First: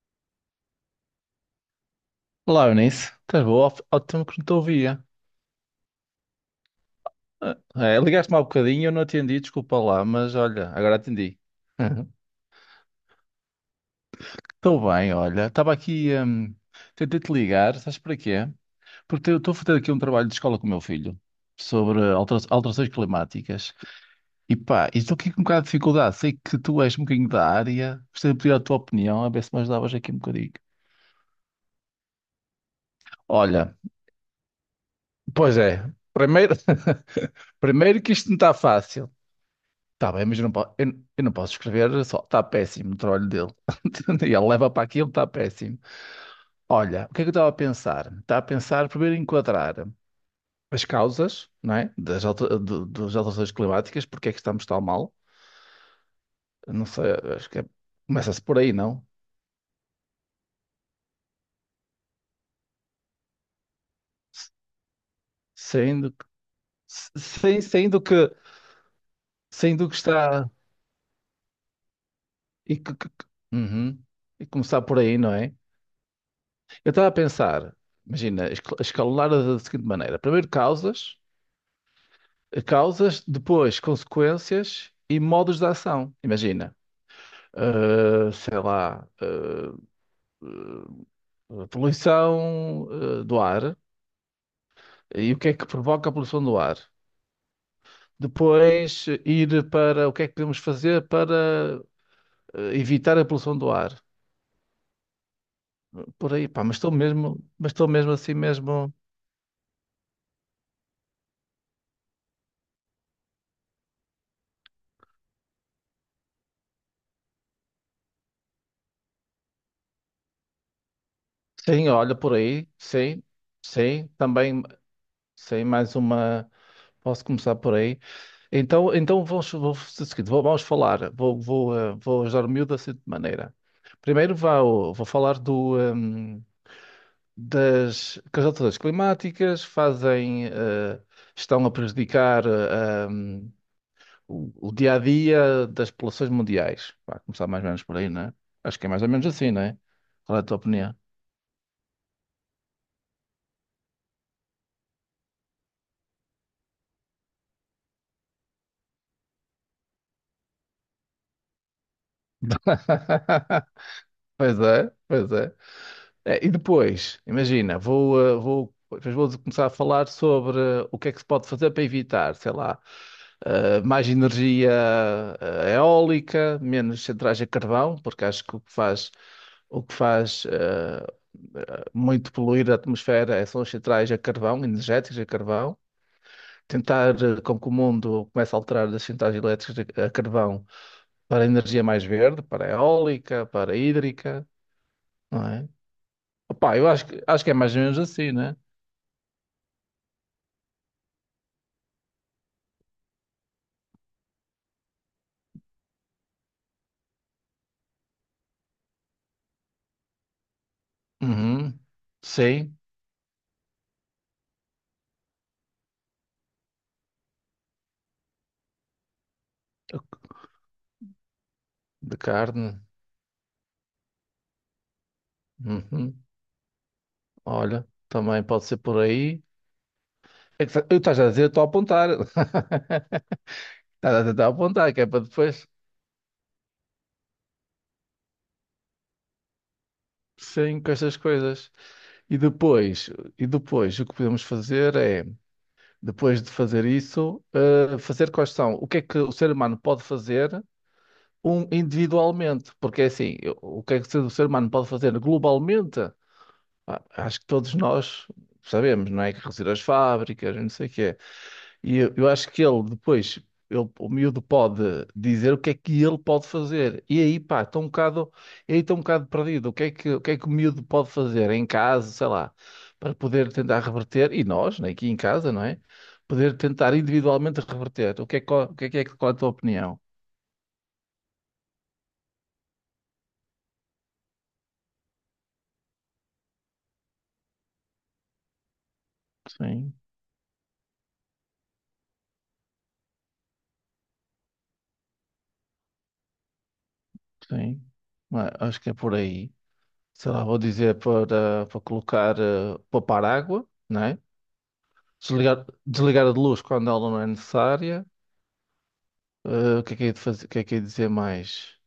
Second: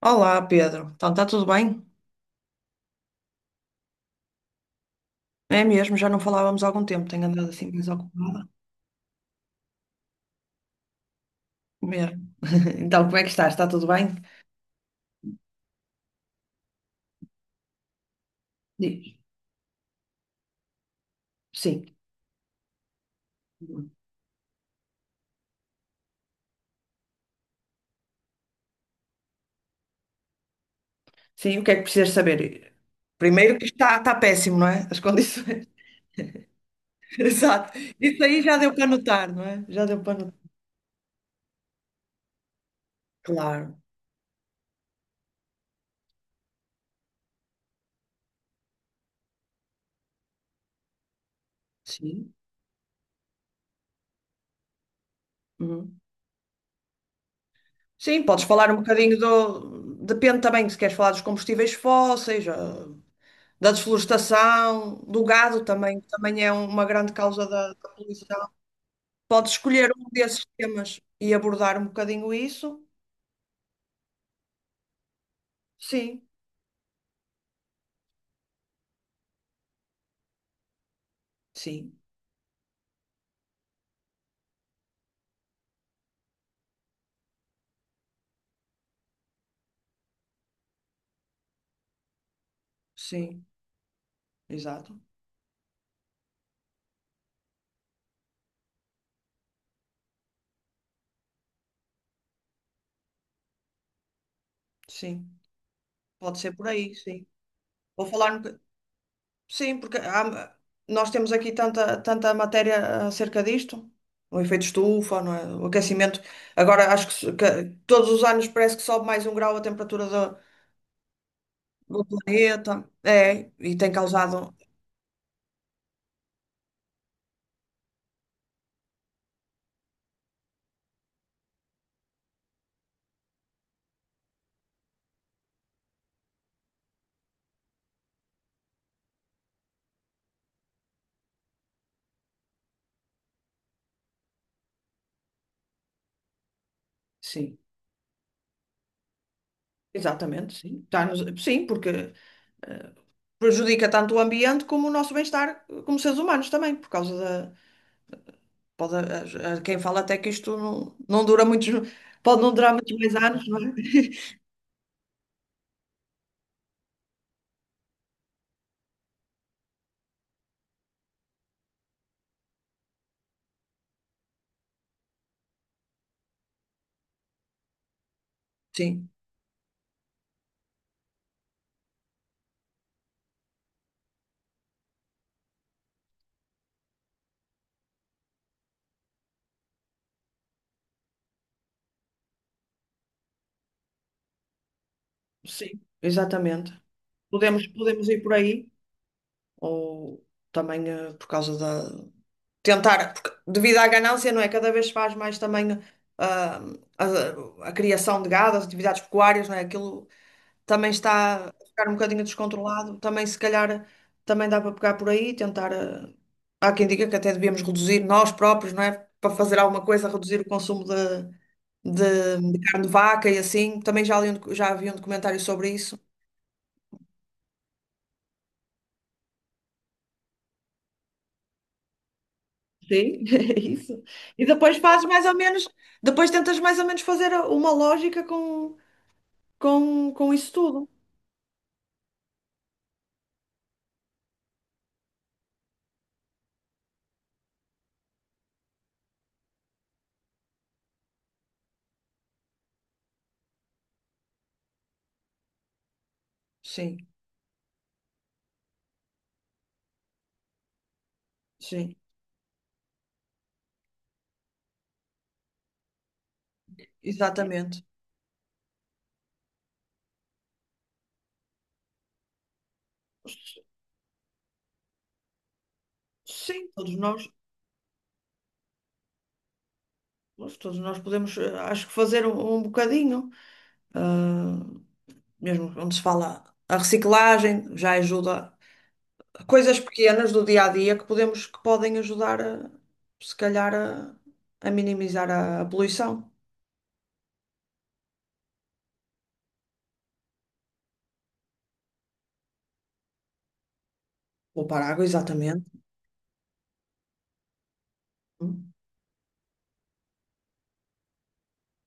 Olá, Pedro. Então, está tudo bem? Olá, Eunice. Estás boa? Há tempo que não te ouvia. É mesmo, já não falávamos há algum tempo, tenho andado Ah, assim mais é, ligaste-me há ocupada. bocadinho, eu não atendi, desculpa lá, mas olha, agora atendi. Uhum. Mesmo. Então, como é que estás? Está tudo bem? Estou bem, olha. Estava aqui, tentei-te ligar, sabes para quê? Diz. Porque eu estou a fazer aqui um trabalho de escola com o meu filho Sim. sobre alterações climáticas. E pá, e estou aqui com um bocado de dificuldade. Sei que tu és um bocadinho da área, gostaria de pedir a tua opinião, a ver se me ajudavas aqui um bocadinho. Sim, o que é que precisas saber? Primeiro que Olha, está péssimo, não é? As pois condições. é. Primeiro, Exato. primeiro que Isso isto não aí está já deu para fácil. notar, não é? Já deu Tá para bem, mas notar. eu não, eu não posso escrever só. Está péssimo o trabalho dele. Claro. E ele leva para aquilo, está péssimo. Olha, o que é que eu estava a pensar? Estava a pensar primeiro em enquadrar as causas, não é? Das, Sim. alter- do- das alterações climáticas, porque é que estamos tão mal? Uhum. Eu não sei, acho que Sim, começa-se podes por falar aí, um não? bocadinho do. Depende também se queres falar dos combustíveis fósseis, da S- desflorestação, do gado também, que Sendo, que- também é uma se- grande causa sem- da poluição. Pode sendo escolher que um desses está. temas e abordar um bocadinho E, isso? que, que- que- Uhum. E começar por aí, não é? Sim, Eu estava a pensar, imagina, escalonar da seguinte maneira: primeiro causas. sim, Causas, depois consequências e modos de ação. Imagina, sei lá, poluição, do sim, ar exato. e o que é que provoca a poluição do ar. Depois ir para o que é que podemos fazer para evitar a poluição do ar. Sim, Por pode aí, ser pá, por mas estou aí, sim. mesmo, mas estou Vou mesmo falar assim um boca- mesmo. Sim, nós temos aqui tanta matéria acerca disto, o efeito estufa, não é? O aquecimento. Agora acho que, que todos os anos parece que sobe mais um grau a temperatura do, Sim, do olha, por aí, planeta. sim, É, e tem sim, causado. também, sim, mais uma. Posso começar por aí. Então vamos fazer o seguinte, vamos falar, vou ajudar o miúdo da seguinte maneira. Primeiro vou falar das, que as alterações climáticas fazem, estão a prejudicar o dia a dia das populações mundiais. Vai começar Sim, mais ou menos por aí, não é? Acho que é mais ou menos assim, não é? Qual é a exatamente, tua sim. opinião? Sim, porque. eh, Prejudica tanto o ambiente como o nosso bem-estar como seres humanos também, por causa da. Quem fala até que isto não dura muitos. Pode não durar muitos mais anos, não é? Pois é, pois é. É, e depois, imagina, vou, depois vou começar a falar sobre o que é que se pode fazer para evitar, sei lá, mais energia eólica, menos centrais a carvão, porque acho que o que Sim, faz, o que faz eh, muito poluir a atmosfera são as centrais a carvão, energéticas a carvão. Tentar com que o mundo comece a alterar das centrais elétricas a carvão para energia mais verde, para eólica, para hídrica, não é? sim, exatamente. Opa, eu acho que, é Podemos, mais ou menos podemos ir assim, por né? aí, ou também por causa da. Tentar, porque devido à ganância, não é? Cada vez se faz mais também ah, a criação de gado, as atividades pecuárias, não é? Aquilo também está a Uhum. ficar um bocadinho Sim, descontrolado. Também, se calhar, também dá para pegar por aí e tentar. Há quem diga que até devíamos reduzir nós próprios, não é? Para fazer alguma coisa, reduzir o consumo de de, de carne. carne de vaca e assim. Também já li um já havia um documentário sobre isso. Uhum. Olha, também pode ser por aí. É que eu estás a dizer, estou a apontar. Sim, é isso. Estás a E tentar depois apontar, que é fazes para mais ou depois. menos, depois tentas mais ou menos fazer uma lógica com isso Sim, tudo. com estas coisas. E depois, e depois, o que podemos fazer é, depois de fazer isso, fazer quais são, o que é que o ser humano pode fazer um, individualmente? Porque é assim, o que é que o ser humano pode fazer globalmente? Ah, Sim, acho que todos nós sabemos, não é? Que reduzir as fábricas, não sei o quê. sim, E eu acho que ele o miúdo pode dizer o que é que ele pode fazer. E aí, pá, está exatamente. um bocado, e aí está um bocado perdido. O que é que o miúdo pode fazer em casa, sei lá, para poder tentar reverter, e nós, né, aqui em casa, não é? Poder Sim, tentar todos nós, individualmente reverter. O que é- qual é a tua opinião? Todos nós podemos, acho que fazer um bocadinho. ah, Mesmo onde se fala a reciclagem, já ajuda coisas Sim, pequenas do dia a dia que podemos, que podem ajudar a, se calhar a minimizar a poluição. sim. Ah, acho que é por aí. Sei lá, vou dizer para colocar, poupar água, não é? Poupar água, exatamente. Desligar a luz quando ela não é necessária. Hum. O que é de fazer, o que é de dizer mais?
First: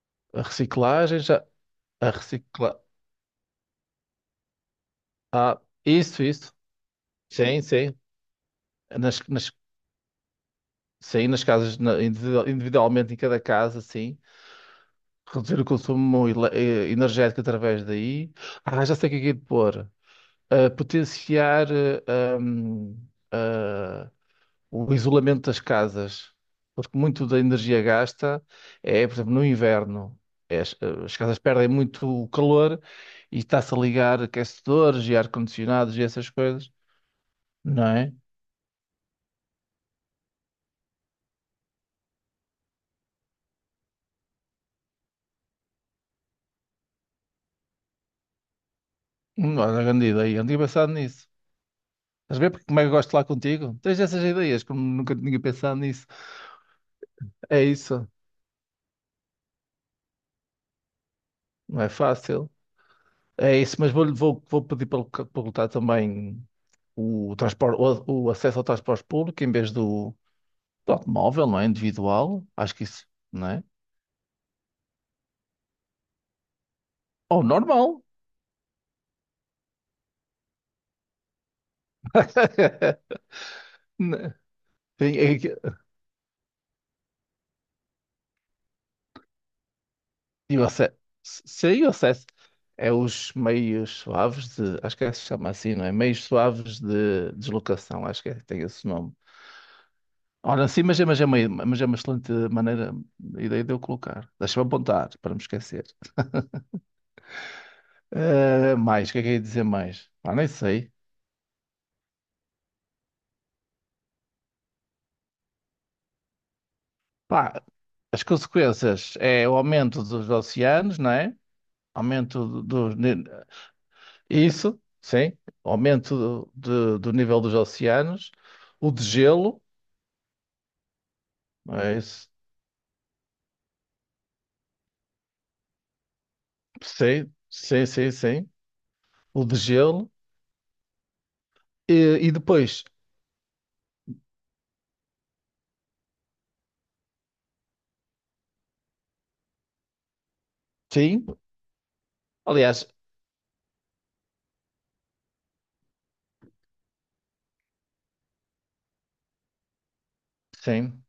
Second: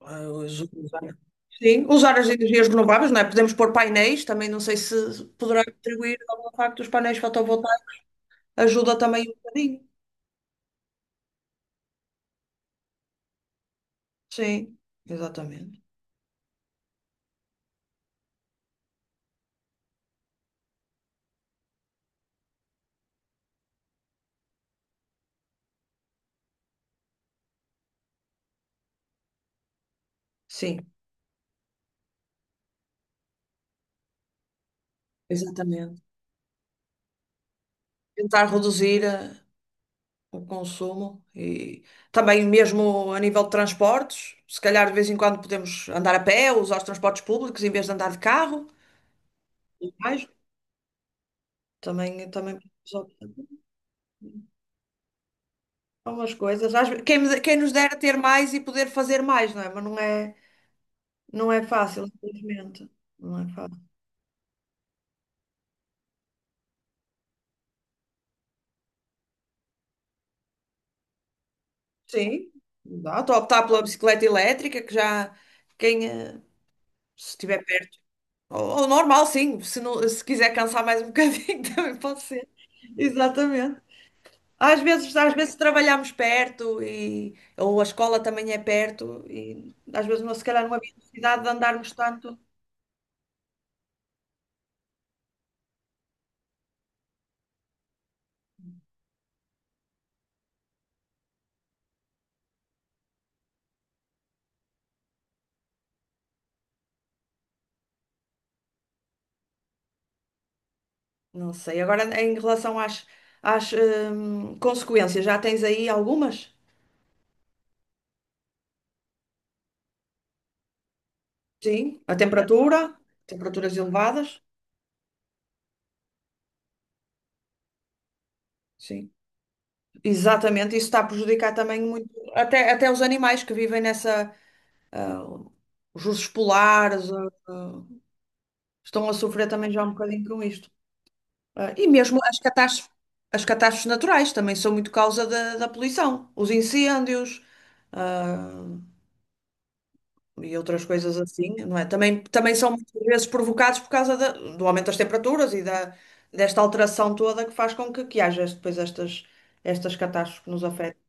Ah, A usar. reciclagem já, Sim, a usar as energias recicla, renováveis, não é? Podemos pôr painéis, também não sei se ah, poderá contribuir isso, ao isso, facto dos painéis sim, fotovoltaicos, sim, ajuda nas, também um nas, bocadinho. sim, nas casas, individualmente em cada casa, sim. Sim, Reduzir o exatamente. consumo energético através daí. Ah, já sei o que é de pôr. Potenciar, hum, o isolamento das casas, porque muito da energia gasta é, por exemplo, no inverno, é as, Sim, as casas perdem muito o calor e está-se a ligar aquecedores e ar-condicionados exatamente. e essas coisas, não é? Tentar reduzir a o consumo e também mesmo a nível de transportes, se calhar de vez em quando podemos andar a pé usar os transportes públicos em vez de andar de carro Olha, e grande mais. ideia, não tinha pensado nisso. Também, Estás a ver também porque como é que eu podemos gosto de lá optar por contigo? Tens essas ideias, como nunca tinha pensado nisso. umas coisas. Às ve- Quem, me- de- Quem É nos dera isso, ter mais e poder fazer mais, não é? Não é não é fácil, fácil. infelizmente. Não é É isso, fácil. mas vou, vou pedir para, para lutar também o, transporte, o acesso ao transporte público em vez de automóvel, não é? Individual, Sim, acho que isso, dá. não é? Optar pela bicicleta elétrica, que já quem se Ou estiver normal. perto. Ou normal, sim. Se quiser cansar mais um bocadinho, também pode ser. Exatamente. Né? Às vezes, às E- vezes e- trabalhamos perto e, ou a escola também é perto e às vezes não, se e calhar o não havia acesso, necessidade de sim, o andarmos acesso tanto. é os meios suaves de, acho que é, se chama assim, não é? Meios suaves de deslocação, acho que é, tem esse nome. Ora, sim, mas é, mas é uma excelente maneira, ideia de eu colocar. Deixa-me apontar, para me esquecer. Mais, o que é que eu ia dizer mais? Pá, nem sei. Não sei. Agora, em relação às, às consequências, já tens aí algumas? Pá, as consequências é o aumento dos oceanos, não é? Sim. A Aumento temperatura, do, ni- temperaturas elevadas. isso, sim, aumento do nível dos oceanos, o de Sim. gelo, Exatamente. Isso está a prejudicar também é muito, isso, até os animais que vivem nessa, ah, os ursos polares, sim, sim, sim, sim, estão a o sofrer de também já um gelo, bocadinho com isto. Ah, e mesmo e, e depois, as catástrofes naturais também são muito causa da poluição, os incêndios, ah, e outras coisas sim, assim, não é? Também, também são aliás, muitas vezes provocados por causa do aumento das temperaturas e da, desta alteração toda que faz com que haja depois estas, estas catástrofes que nos afetam. sim,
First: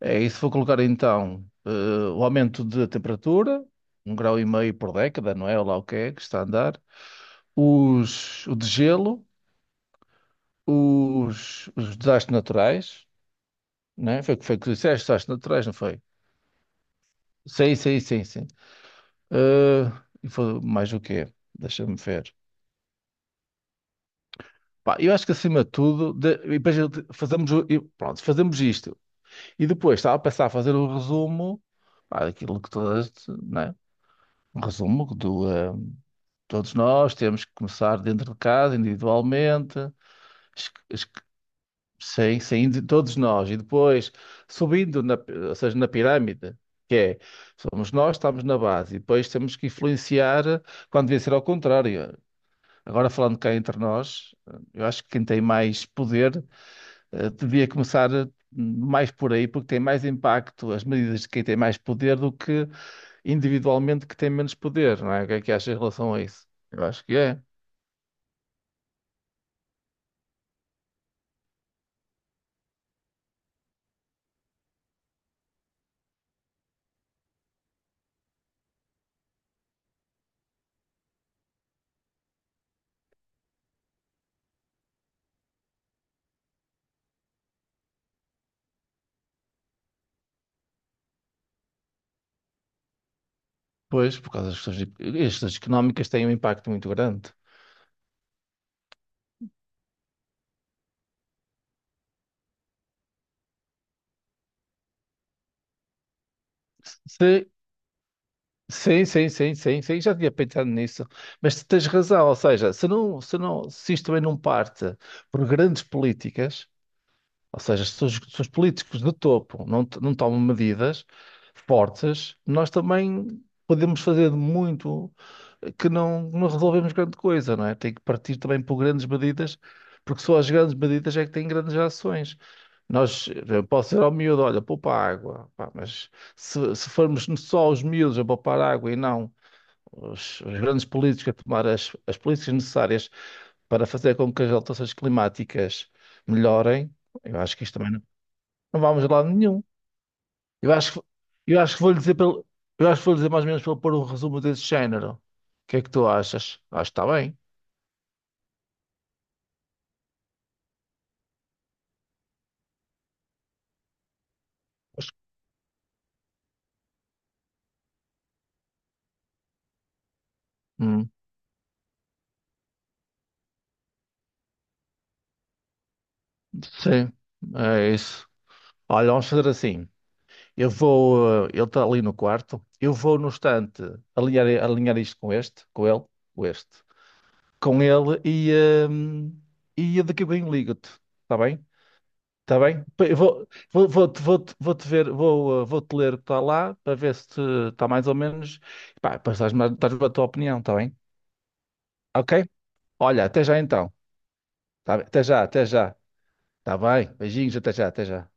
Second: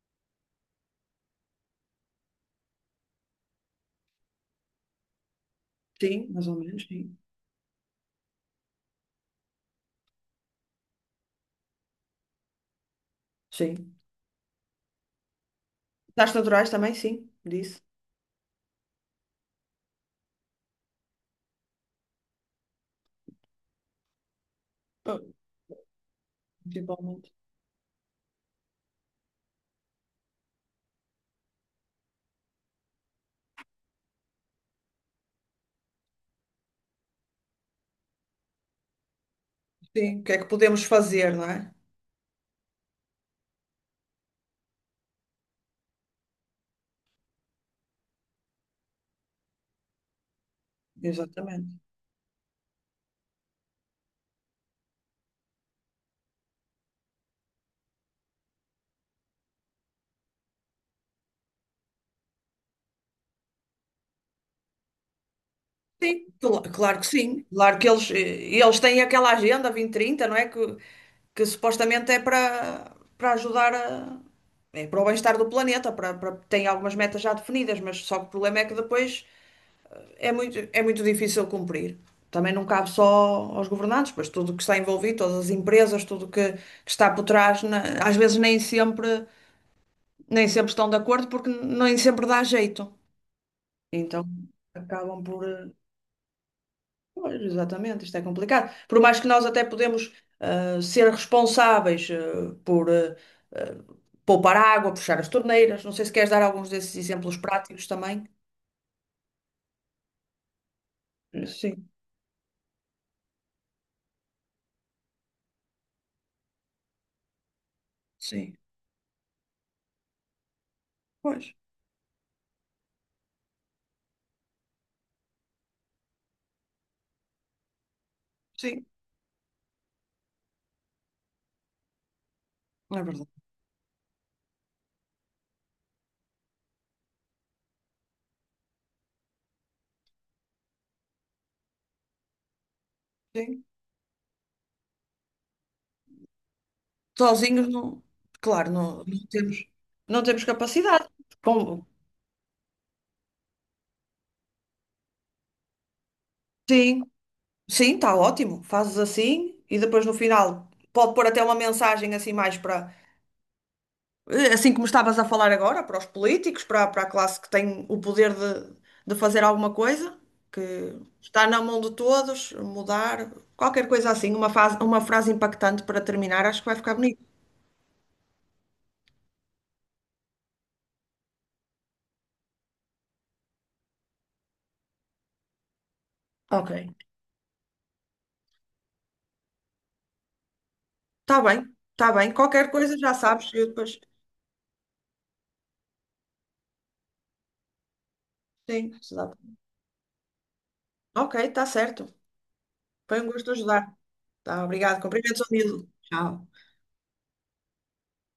é isso. Vou colocar então o aumento de temperatura, um grau e meio por década, não é? Ou lá o que é que Sim, está a mais ou andar, menos, sim. os, o de gelo, os desastres naturais, Sim. não é? Foi o que foi que tu disseste, desastres naturais, não foi? Catástrofes naturais também, sim, Sim, disse. sim, sim, sim. Ah, e foi mais o quê? Deixa-me ver. Pá, eu Ah, acho que acima de tudo, e depois eu principalmente. fazemos, e pronto, fazemos isto. E depois estava a pensar a fazer o resumo, pá, daquilo que todas, né? Um resumo todos nós temos que começar dentro de casa, individualmente, Sim, o que é que es- podemos es- fazer, não é? sem, sem indi- todos nós. E depois subindo, ou seja, na pirâmide, que é, somos nós, estamos na base. E depois temos que influenciar, quando devia ser ao Exatamente. contrário. Agora falando cá entre nós, eu acho que quem tem mais poder, devia começar mais por aí, porque tem mais impacto as medidas de quem tem mais poder do que individualmente que tem menos poder, não é? O que é que achas em relação a Sim, isso? Eu claro acho que que é. sim. Claro que eles, eles têm aquela agenda 2030 não é? Que supostamente é para ajudar a, é para o bem-estar do planeta, tem algumas metas já definidas, mas só que o problema é que depois é muito difícil cumprir. Também não cabe só aos governantes, pois tudo que está envolvido, todas as empresas, tudo que está por trás, às vezes nem sempre, nem sempre estão de acordo porque nem sempre dá jeito. Pois, Então por causa das questões, acabam as questões por. económicas têm um impacto muito grande. Pois, exatamente, isto é complicado. Por mais que nós até podemos ser responsáveis ah, poupar água, puxar as torneiras. Não sei se queres dar alguns desses exemplos Se- práticos também. Sim, sim, sim, sim, sim, já tinha pensado nisso. Mas tu tens Sim, razão, ou seja, se não, se isto também não parte por grandes políticas. Ou seja, se os sim. políticos de topo não tomam medidas Pois, fortes, nós também podemos fazer de muito que não resolvemos grande coisa, não é? Tem que partir também por sim, grandes medidas, porque só as grandes medidas é que têm grandes ações. é Nós, verdade. eu posso dizer ao miúdo, olha, poupa água, pá, mas se formos só os miúdos a poupar água e não os grandes políticos a tomar as políticas necessárias Sim. para fazer com que as alterações climáticas melhorem, eu acho que Sozinhos isto também não, claro, não vamos a não lado nenhum. temos, não temos Eu acho que, capacidade. eu acho que Com- vou lhe Eu acho que vou lhe dizer mais ou menos para ele pôr um resumo desse género. O que é que tu achas? Acho que sim, está bem. sim, está ótimo. Fazes assim e depois no final pode pôr até uma mensagem assim mais para assim como estavas a falar agora, para os políticos, para a classe que tem o poder de fazer alguma coisa, que Hum, está na mão de todos, mudar, qualquer coisa assim, uma fase, uma frase impactante para terminar, acho que vai ficar sim, bonito. é isso. Olha, vamos fazer assim. Ele está ali no quarto. Eu vou no estante alinhar isto com este, com ele, com Ok. este, com ele hum, e daqui a bem ligo-te. Está Está bem? bem, está bem. Está Qualquer bem? coisa já Eu vou, sabes, eu vou, depois. vou, vou-te vou-te ver, vou-te ler o que está lá para ver se está mais ou menos. Sim, Pá, se dá. depois estás-me a dás-me a tua opinião, está bem? Ok, está certo. Ok? Foi Olha, um até gosto já ajudar. então. Tá, Tá obrigado. bem? Até Cumprimentos já, ao até Nilo. já. Tchau. Está bem? Beijinhos, até já, até já.